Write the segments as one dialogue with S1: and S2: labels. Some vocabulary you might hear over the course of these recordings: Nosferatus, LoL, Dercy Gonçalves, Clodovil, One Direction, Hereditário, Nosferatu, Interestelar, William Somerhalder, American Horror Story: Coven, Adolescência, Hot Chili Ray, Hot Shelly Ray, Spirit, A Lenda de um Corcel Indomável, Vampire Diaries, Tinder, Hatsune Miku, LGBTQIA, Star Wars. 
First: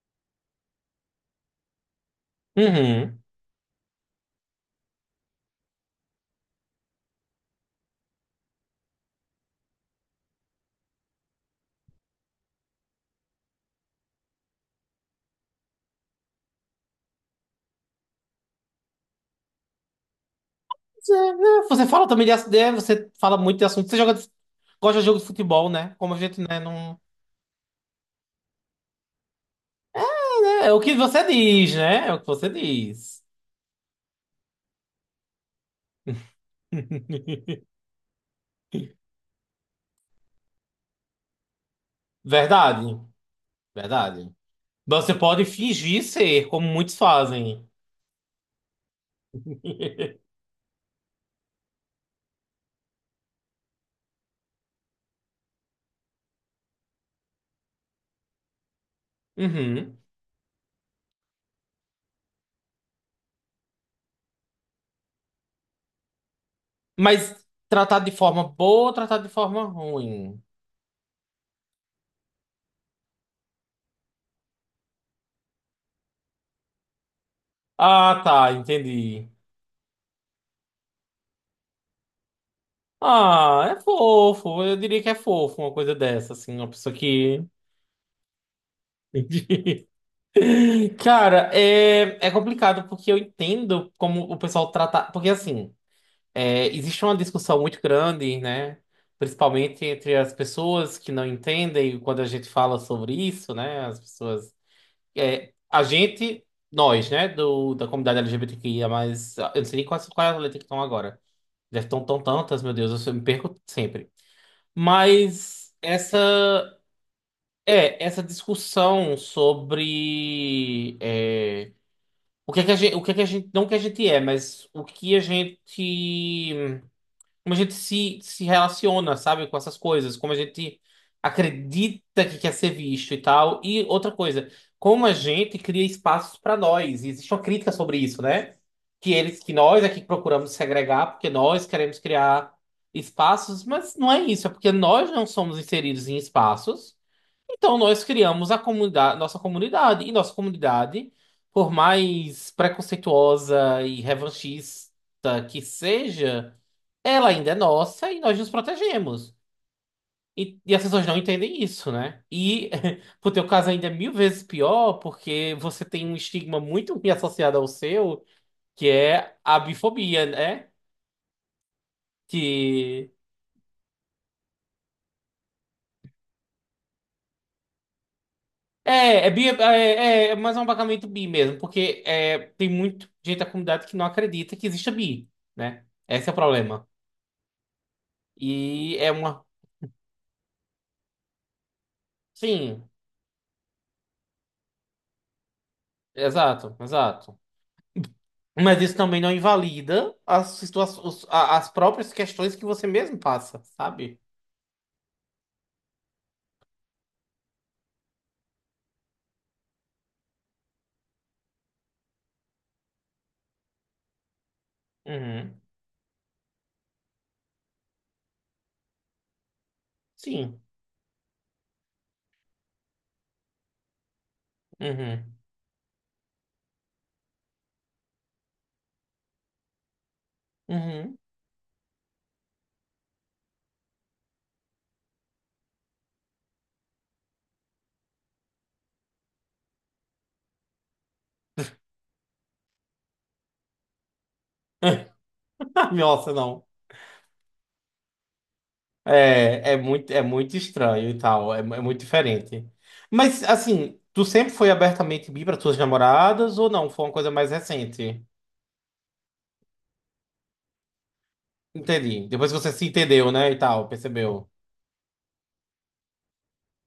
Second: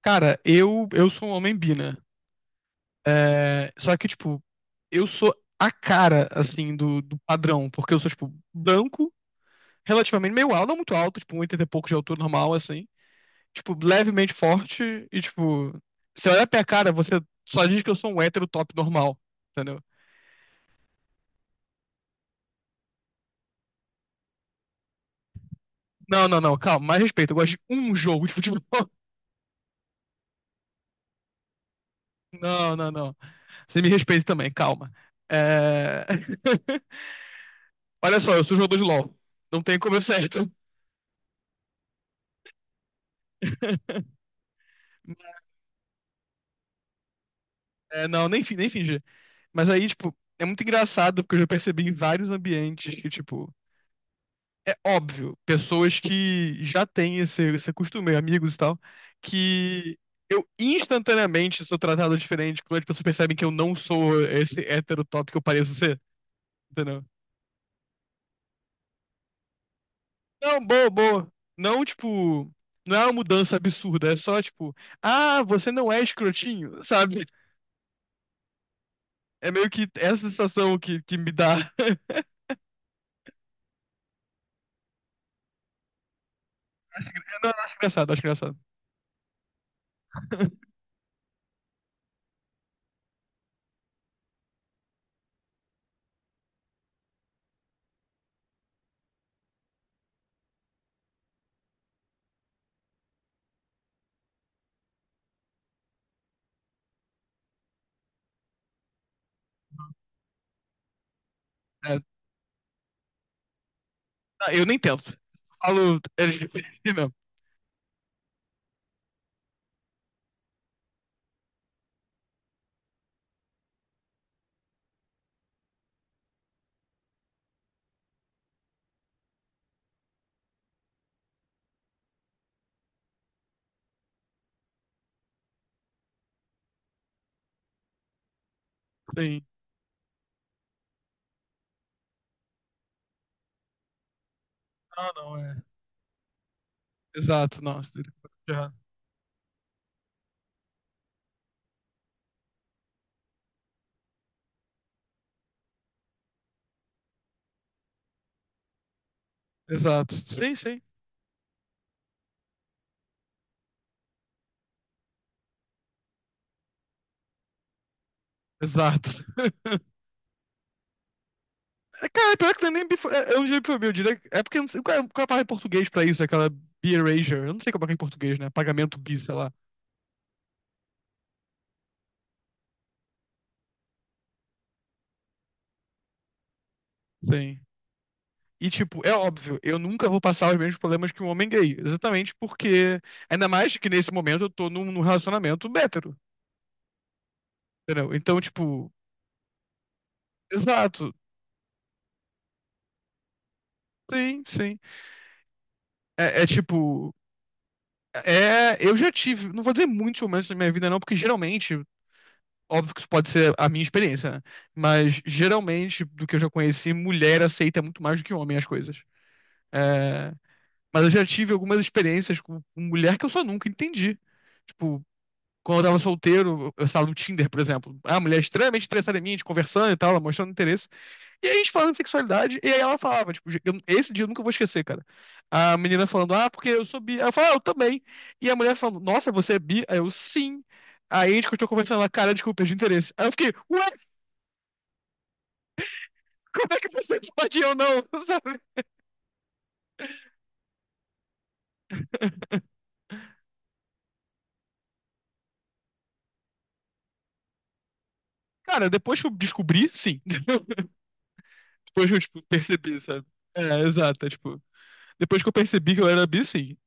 S1: Cara, eu sou um homem bi, né?
S2: Uhum.
S1: É, só que, tipo, eu sou a cara, assim, do padrão, porque eu sou, tipo, branco, relativamente meio alto, não muito alto, tipo, 1,80 e pouco de altura normal, assim. Tipo, levemente forte e, tipo, você olha pra minha cara, você só diz que eu sou um hétero top normal, entendeu?
S2: Você, né, você fala também de assunto, você fala muito de assunto. Você joga, gosta de jogo de futebol, né? Como a
S1: Não, não,
S2: gente,
S1: não,
S2: né,
S1: calma,
S2: não...
S1: mais respeito, eu gosto de um jogo de futebol.
S2: É, é o que você diz, né? É o que você
S1: Não, não, não.
S2: diz.
S1: Você me respeita também, calma. É... Olha só, eu sou jogador de LoL. Não tem como eu ser hétero.
S2: Verdade, verdade. Você pode fingir ser, como muitos fazem.
S1: É, não, nem fingi. Mas aí, tipo, é muito engraçado porque eu já percebi em vários ambientes que, tipo, é óbvio, pessoas que já têm esse costume, amigos e tal, que
S2: Uhum.
S1: eu instantaneamente sou tratado diferente quando as pessoas percebem que eu não sou esse hétero top que eu pareço ser, entendeu?
S2: Mas tratado de forma boa ou tratado de forma ruim?
S1: Não, boa, boa. Não, tipo, não é uma mudança absurda, é só, tipo, ah, você não é escrotinho, sabe?
S2: Ah, tá, entendi.
S1: É meio que essa sensação que me dá.
S2: Ah, é fofo. Eu diria que é fofo uma coisa dessa, assim, uma pessoa
S1: Acho,
S2: que.
S1: não, acho engraçado, acho engraçado.
S2: Cara, é complicado porque eu entendo como o pessoal trata. Porque, assim, existe uma discussão muito grande, né? Principalmente entre as pessoas que não entendem quando a gente fala sobre isso, né? As pessoas. A gente, nós, né? Da comunidade LGBTQIA, mas eu não sei nem quais, quais as letras que estão agora. Já
S1: É,
S2: estão tão tantas, meu Deus, eu me perco sempre.
S1: ah, eu nem tento.
S2: Mas
S1: Falo
S2: essa.
S1: LGBT mesmo.
S2: É, essa discussão sobre. O que é que a gente, o que é que a gente, não o que a gente é, mas o que a gente, como a gente se relaciona, sabe, com essas coisas, como a gente acredita que quer ser visto e tal. E outra coisa, como a gente cria espaços para nós. E existe uma crítica sobre isso, né? Que eles,
S1: Sim.
S2: que nós aqui procuramos segregar porque nós queremos criar espaços, mas não é isso, é porque nós
S1: Ah,
S2: não
S1: não,
S2: somos
S1: é.
S2: inseridos em espaços.
S1: Exato,
S2: Então,
S1: nossa.
S2: nós
S1: Ele falou
S2: criamos a
S1: errado.
S2: comunidade, nossa comunidade. E nossa comunidade, por mais preconceituosa e revanchista que seja, ela ainda é nossa e nós nos protegemos.
S1: Exato. Sim,
S2: E
S1: sim.
S2: as pessoas não entendem isso, né? E pro teu caso ainda é mil vezes pior, porque você tem um estigma muito ruim associado ao seu, que
S1: Exato.
S2: é a bifobia, né?
S1: É, cara, pior que não é nem bifo... é um jeito pra eu diria. É porque eu não sei qual é a palavra em português pra isso, é aquela bi-erasure. Eu não sei como é que é em português, né? Pagamento bi,
S2: É, é
S1: sei
S2: bi,
S1: lá.
S2: é, é mais um abagamento bi mesmo, porque é, tem muita gente da comunidade que não acredita que exista bi, né? Esse é o problema.
S1: Sim. E,
S2: E
S1: tipo,
S2: é
S1: é
S2: uma.
S1: óbvio, eu nunca vou passar os mesmos problemas que um homem gay. Exatamente
S2: Sim,
S1: porque. Ainda mais que nesse momento eu tô num relacionamento hétero.
S2: exato, exato.
S1: Entendeu? Então,
S2: Mas
S1: tipo,
S2: isso também não invalida
S1: exato.
S2: as próprias questões que você mesmo passa, sabe?
S1: Sim, sim. É, tipo. É, eu já tive, não vou dizer muitos momentos na minha vida, não, porque geralmente, óbvio que isso pode ser a minha experiência, né? Mas
S2: Uhum.
S1: geralmente, do que eu já conheci, mulher aceita muito mais do que homem as coisas. É,
S2: Sim.
S1: mas eu já tive algumas experiências com mulher que eu só nunca entendi. Tipo,
S2: Uhum.
S1: quando eu tava solteiro, eu estava no Tinder, por exemplo. Ah, mulher extremamente interessada em mim, a gente conversando e tal, ela mostrando interesse.
S2: Uhum.
S1: E aí a gente falando de sexualidade, e aí ela falava, tipo, esse dia eu nunca vou esquecer, cara. A menina falando, ah, porque eu sou bi. Ela falou, ah, eu também. E a mulher falando, nossa, você é bi? Aí eu, sim. Aí a gente continuou conversando, ela, cara, desculpa, perdi o interesse. Aí eu fiquei, ué,
S2: Nossa, não.
S1: como é que você pode e eu não? Sabe?
S2: É, é muito estranho e tal, é, é muito diferente. Mas, assim, tu sempre foi abertamente bi para tuas namoradas ou não? Foi uma coisa mais recente?
S1: Cara, depois que eu descobri, sim. Depois que eu,
S2: Entendi.
S1: tipo,
S2: Depois que você se
S1: percebi, sabe?
S2: entendeu, né, e
S1: É,
S2: tal,
S1: exato, é,
S2: percebeu.
S1: tipo, depois que eu percebi que eu era bi, sim.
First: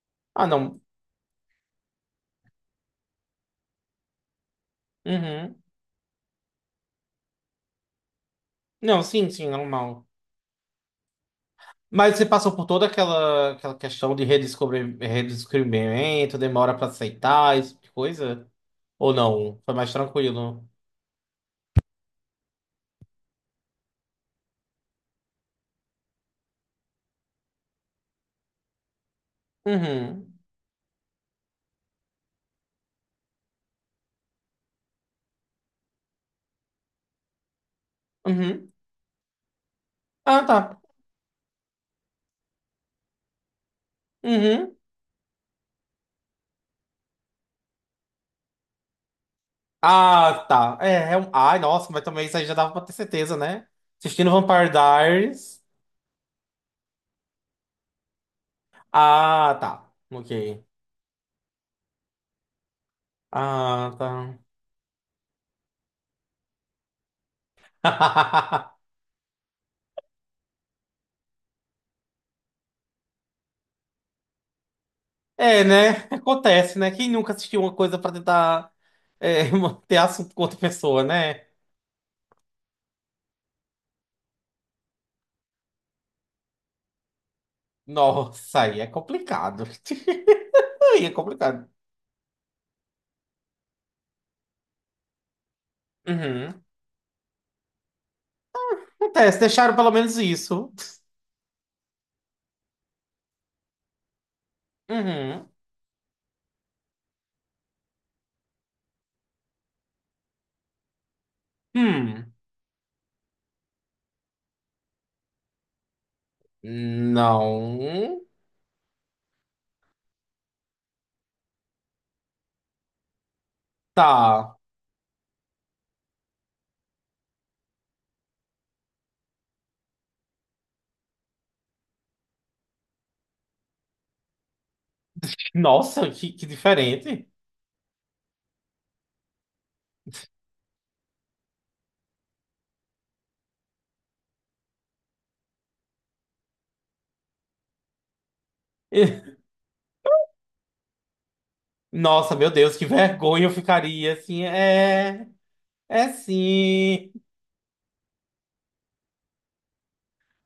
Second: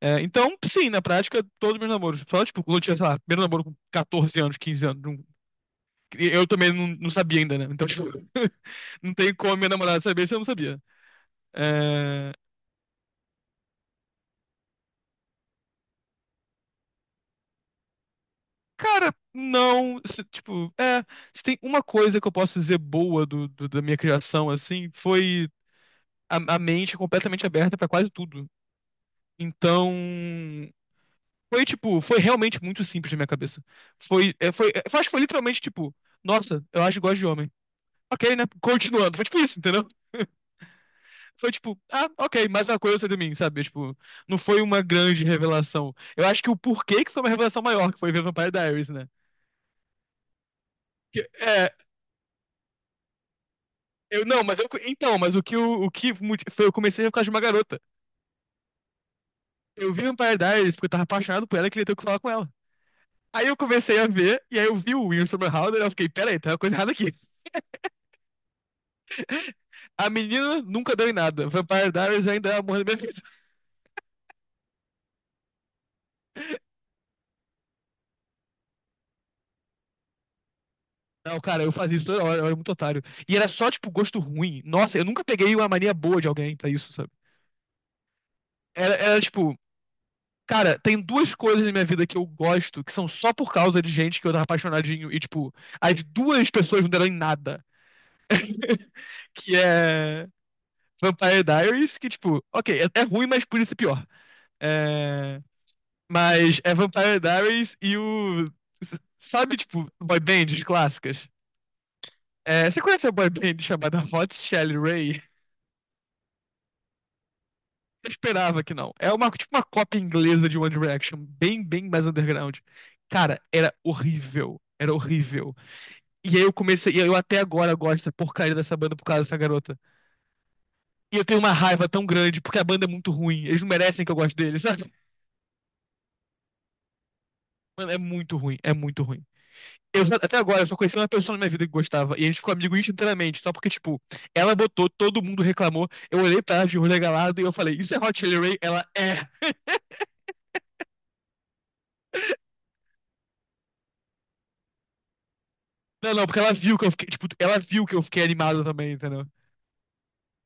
S1: É,
S2: Ah,
S1: então,
S2: não.
S1: sim, na prática, todos meus namoros. Só, tipo, quando eu tinha, sei lá, primeiro namoro com 14 anos, 15 anos.
S2: Uhum.
S1: Eu também não, não sabia ainda, né? Então, tipo,
S2: Não,
S1: não
S2: sim,
S1: tem
S2: sim,
S1: como a minha namorada
S2: normal.
S1: saber se eu não sabia.
S2: Mas você
S1: É,
S2: passou por toda aquela, aquela questão de redescobrir, redescobrimento, demora para aceitar, esse tipo de coisa?
S1: cara,
S2: Ou não? Foi mais
S1: não.
S2: tranquilo?
S1: Tipo, é. Se tem uma coisa que eu posso dizer boa da minha criação, assim, foi a mente completamente aberta pra quase tudo. Então.
S2: Uhum.
S1: Tipo, foi realmente muito simples na minha cabeça. Foi, acho que foi literalmente, tipo, nossa, eu acho que gosto de homem. Ok, né?
S2: Uhum.
S1: Continuando. Foi tipo isso, entendeu?
S2: Ah, tá.
S1: Foi tipo, ah, ok, mais uma coisa de mim, sabe? Tipo, não foi
S2: Uhum.
S1: uma grande revelação. Eu acho que o porquê que foi uma revelação maior, que foi ver Vampire Diaries, né?
S2: Ah, tá. É, é um... Ai,
S1: É,
S2: nossa, mas também isso aí já dava pra ter certeza, né?
S1: eu
S2: Assistindo
S1: não, mas eu.
S2: Vampire
S1: Então, mas o que
S2: Diaries.
S1: foi, eu comecei a ver por causa de uma garota.
S2: Ah,
S1: Eu
S2: tá.
S1: vi
S2: Ok.
S1: Vampire Diaries porque eu tava apaixonado por ela e queria ter o que falar com ela. Aí eu
S2: Ah,
S1: comecei a
S2: tá.
S1: ver, e aí eu vi o William Somerhalder e eu fiquei, peraí, tem uma coisa errada aqui. A menina nunca deu em nada. Vampire Diaries ainda é o amor da minha vida.
S2: É, né? Acontece, né? Quem nunca assistiu uma coisa pra tentar manter assunto com outra pessoa,
S1: Não,
S2: né?
S1: cara, eu fazia isso toda hora, eu era muito otário. E era só, tipo, gosto ruim. Nossa, eu nunca peguei uma mania boa de alguém pra isso, sabe?
S2: Nossa, aí é
S1: Era tipo,
S2: complicado.
S1: cara, tem
S2: Aí é
S1: duas coisas
S2: complicado.
S1: na minha vida que eu gosto que são só por causa de gente que eu tava apaixonadinho e, tipo, as duas
S2: Uhum.
S1: pessoas não deram em nada.
S2: Acontece,
S1: Que
S2: deixaram pelo menos
S1: é
S2: isso.
S1: Vampire Diaries, que, tipo, ok, é ruim, mas por isso é pior. É,
S2: Uhum.
S1: mas é Vampire Diaries e o. Sabe, tipo, boy bands clássicas?
S2: Hum.
S1: É, você conhece a boy band chamada Hot Shelly Ray?
S2: Não.
S1: Eu esperava que não. É uma, tipo uma cópia inglesa de One Direction, bem, bem mais underground. Cara, era
S2: Tá.
S1: horrível. Era horrível. E aí eu comecei, e eu até agora gosto dessa porcaria dessa banda por causa dessa garota. E eu tenho uma raiva tão grande porque a banda é muito ruim. Eles não merecem que eu goste deles, sabe?
S2: Nossa, que diferente.
S1: Mano, é muito ruim, é muito ruim. Até agora eu só conheci uma pessoa na minha vida que gostava, e a gente ficou amigo inteiramente, só porque, tipo, ela botou, todo mundo reclamou. Eu olhei pra ela de olho regalado e eu falei, isso é Hot Chili Ray? Ela é.
S2: Nossa, meu Deus, que vergonha eu ficaria assim. É, é
S1: Não, não, porque ela viu que eu fiquei,
S2: sim.
S1: tipo, ela viu que eu fiquei animado também, entendeu?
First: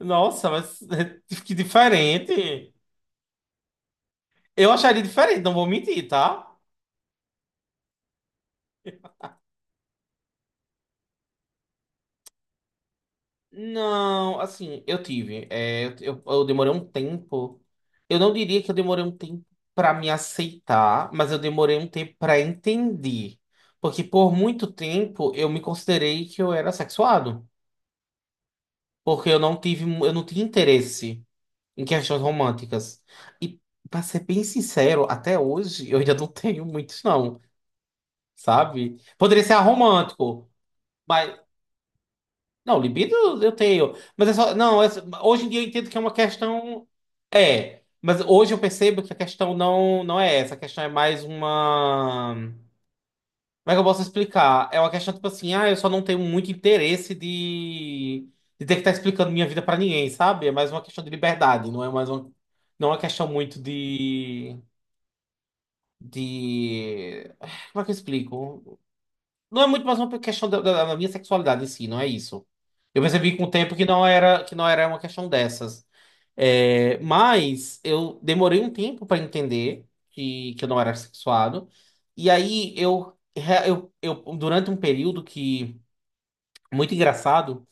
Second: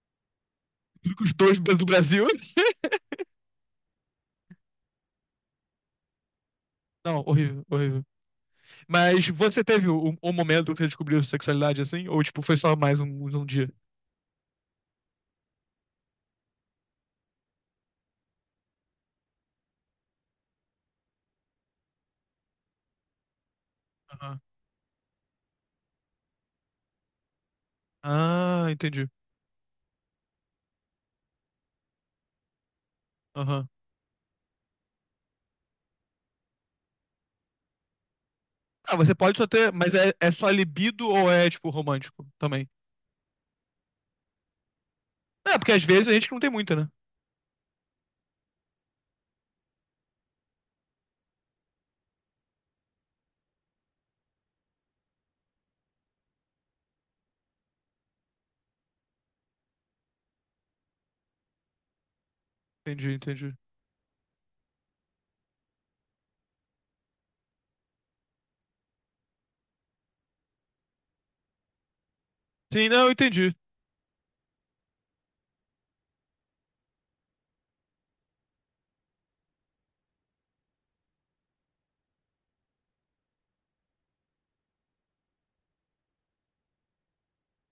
S2: Nossa, mas
S1: Tudo que os
S2: que
S1: dois do Brasil.
S2: diferente. Eu acharia diferente, não vou mentir, tá?
S1: Não, horrível, horrível. Mas você teve um momento que você descobriu sua sexualidade assim? Ou, tipo, foi só mais um dia?
S2: Não, assim, eu tive. Eu demorei um tempo. Eu não diria que eu demorei um tempo pra me aceitar, mas eu demorei um tempo pra entender. Porque por
S1: Aham.
S2: muito tempo eu me considerei que eu era sexuado.
S1: Ah, entendi.
S2: Porque eu não tive, eu não tinha interesse. Em questões românticas. E,
S1: Aham.
S2: pra ser bem sincero, até hoje eu ainda não tenho muitos, não,
S1: Ah,
S2: sabe?
S1: você pode
S2: Poderia
S1: só
S2: ser
S1: ter, mas é só
S2: aromântico,
S1: libido ou
S2: mas.
S1: é, tipo, romântico também?
S2: Não, libido eu tenho. Mas é só. Não, hoje em
S1: É,
S2: dia eu
S1: porque às
S2: entendo que é
S1: vezes a
S2: uma
S1: gente não tem muita,
S2: questão.
S1: né?
S2: É. Mas hoje eu percebo que a questão não, não é essa. A questão é mais uma. Como é que eu posso explicar? É uma questão tipo assim, ah, eu só não tenho muito interesse de ter que estar explicando minha vida pra ninguém, sabe? É mais uma questão de liberdade, não é mais uma, não é uma
S1: Entendi,
S2: questão
S1: entendi.
S2: muito de. De. Como é que eu explico? Não é muito mais uma questão da minha sexualidade em si, não é isso.
S1: Sim,
S2: Eu
S1: não,
S2: percebi com o
S1: entendi.
S2: tempo que não era uma questão dessas. É, mas eu demorei um tempo para entender que eu não era sexuado. E aí eu durante um período que muito engraçado,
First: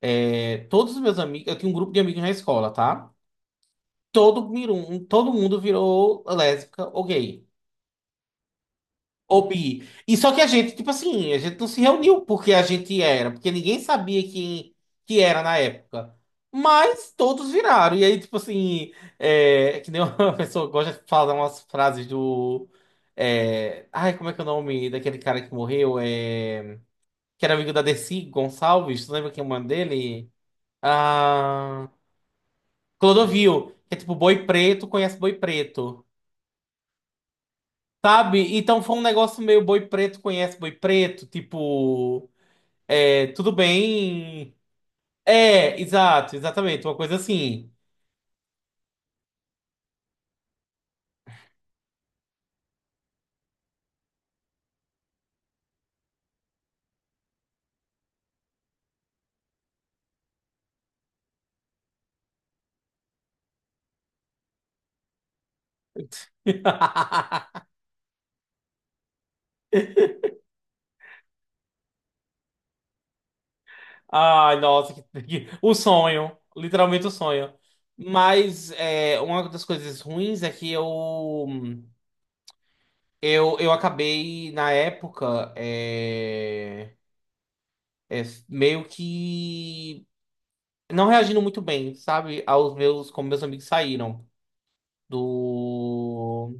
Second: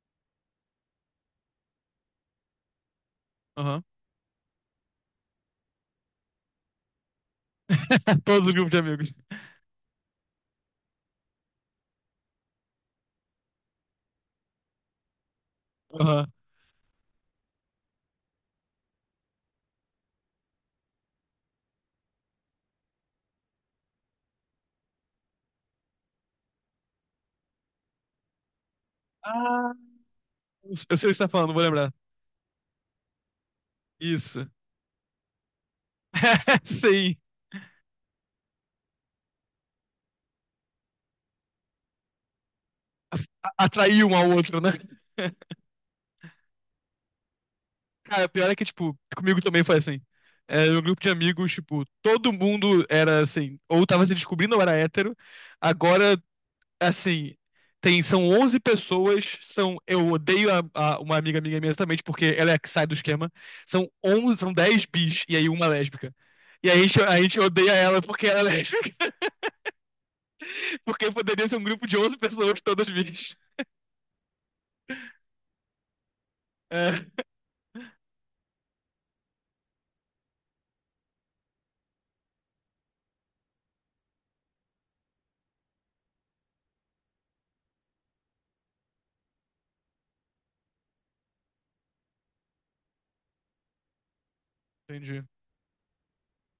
S2: é, todos os meus amigos, eu tinha um grupo de amigos na escola, tá?
S1: Aham.
S2: Todo, todo mundo virou lésbica ou gay.
S1: Todos os grupos de amigos.
S2: Ô, bi. E só que a gente, tipo assim, a gente não se reuniu porque a gente era, porque ninguém sabia quem que era na época.
S1: Aham.
S2: Mas todos viraram. E aí, tipo assim, é, é que nem uma pessoa gosta de falar umas frases do. É, ai, como é que é o nome daquele cara que morreu? É, que era amigo da Dercy Gonçalves, tu lembra quem é o nome
S1: Ah,
S2: dele?
S1: eu sei o que você tá falando, vou
S2: Ah,
S1: lembrar.
S2: Clodovil, que é tipo boi
S1: Isso.
S2: preto, conhece boi preto.
S1: Sim.
S2: Sabe? Então foi um negócio meio boi preto conhece boi preto, tipo. É, tudo
S1: Atrair um ao
S2: bem.
S1: outro, né?
S2: É, exato, exatamente, uma coisa assim.
S1: Cara, o pior é que, tipo, comigo também foi assim. Era um grupo de amigos, tipo, todo mundo era assim, ou tava se descobrindo ou era hétero. Agora, assim, tem, são 11 pessoas, eu odeio uma amiga minha imensamente porque ela é a que sai do esquema. São 11, são 10 bis e aí uma é lésbica. E aí a gente odeia ela porque ela é lésbica, porque poderia ser um grupo de 11 pessoas todas bis.
S2: Ai, nossa, que, o sonho, literalmente o
S1: É,
S2: sonho. Mas é, uma das coisas ruins é que eu acabei na época é, meio que não reagindo muito bem, sabe, aos meus como meus amigos saíram
S1: entendi.
S2: do.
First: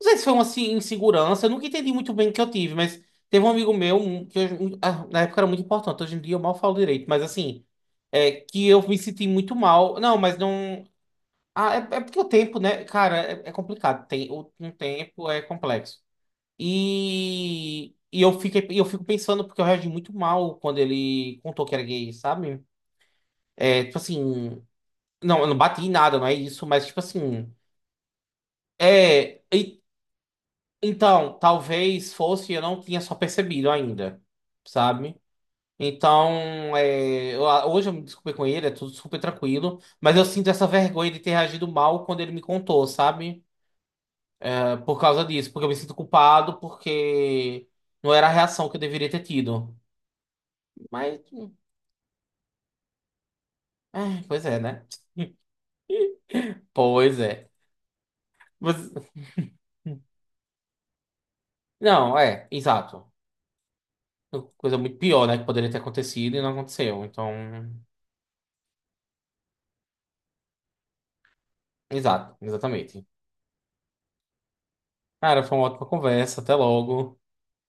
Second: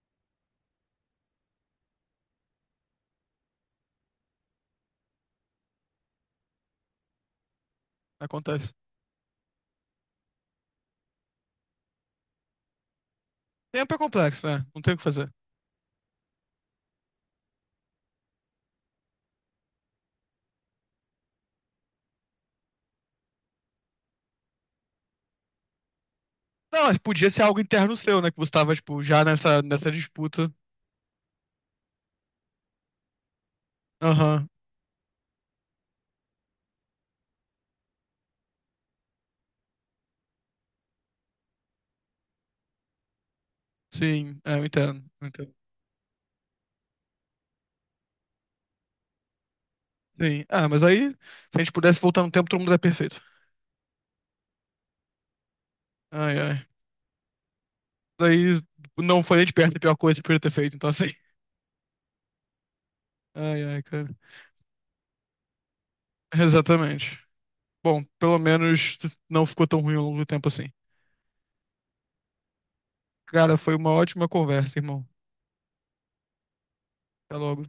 S2: Não sei se foi uma assim, insegurança, eu nunca entendi muito bem o que eu tive, mas teve um amigo meu, um, que um, ah, na época era muito importante, hoje em dia eu mal falo direito, mas assim, é, que
S1: Acontece.
S2: eu me senti muito mal. Não, mas não. Ah, é, é porque o tempo, né? Cara, é, é
S1: Tempo é
S2: complicado. Tem,
S1: complexo,
S2: o,
S1: né?
S2: um
S1: Não tem o que fazer.
S2: tempo é complexo. E eu fiquei, eu fico pensando, porque eu reagi muito mal quando ele contou que era gay, sabe? É, tipo assim. Não, eu não bati em nada, não é isso,
S1: Não,
S2: mas
S1: mas
S2: tipo
S1: podia ser
S2: assim.
S1: algo interno seu, né? Que você tava, tipo, já
S2: É.
S1: nessa disputa.
S2: Então, talvez fosse, eu não tinha só percebido ainda,
S1: Aham,
S2: sabe? Então, hoje eu me desculpei com ele, é tudo super tranquilo, mas eu sinto essa vergonha de ter reagido mal quando ele me contou, sabe?
S1: sim, é, eu
S2: É, por
S1: entendo,
S2: causa
S1: eu
S2: disso,
S1: entendo.
S2: porque eu me sinto culpado, porque não era a reação que eu deveria ter tido.
S1: Sim. Ah, mas aí, se
S2: Mas,
S1: a gente pudesse voltar no tempo, todo mundo era perfeito.
S2: é, pois é, né?
S1: Ai, ai.
S2: Pois é.
S1: Daí
S2: Mas-
S1: não foi nem de perto a pior coisa que podia ter feito, então assim.
S2: não, é, exato.
S1: Ai, ai, cara.
S2: Coisa muito pior, né, que poderia ter acontecido e não aconteceu.
S1: Exatamente.
S2: Então,
S1: Bom, pelo menos não ficou tão ruim ao longo do tempo assim.
S2: exato, exatamente.
S1: Cara, foi uma ótima conversa, irmão.
S2: Cara, foi uma ótima conversa. Até logo.
S1: Até logo.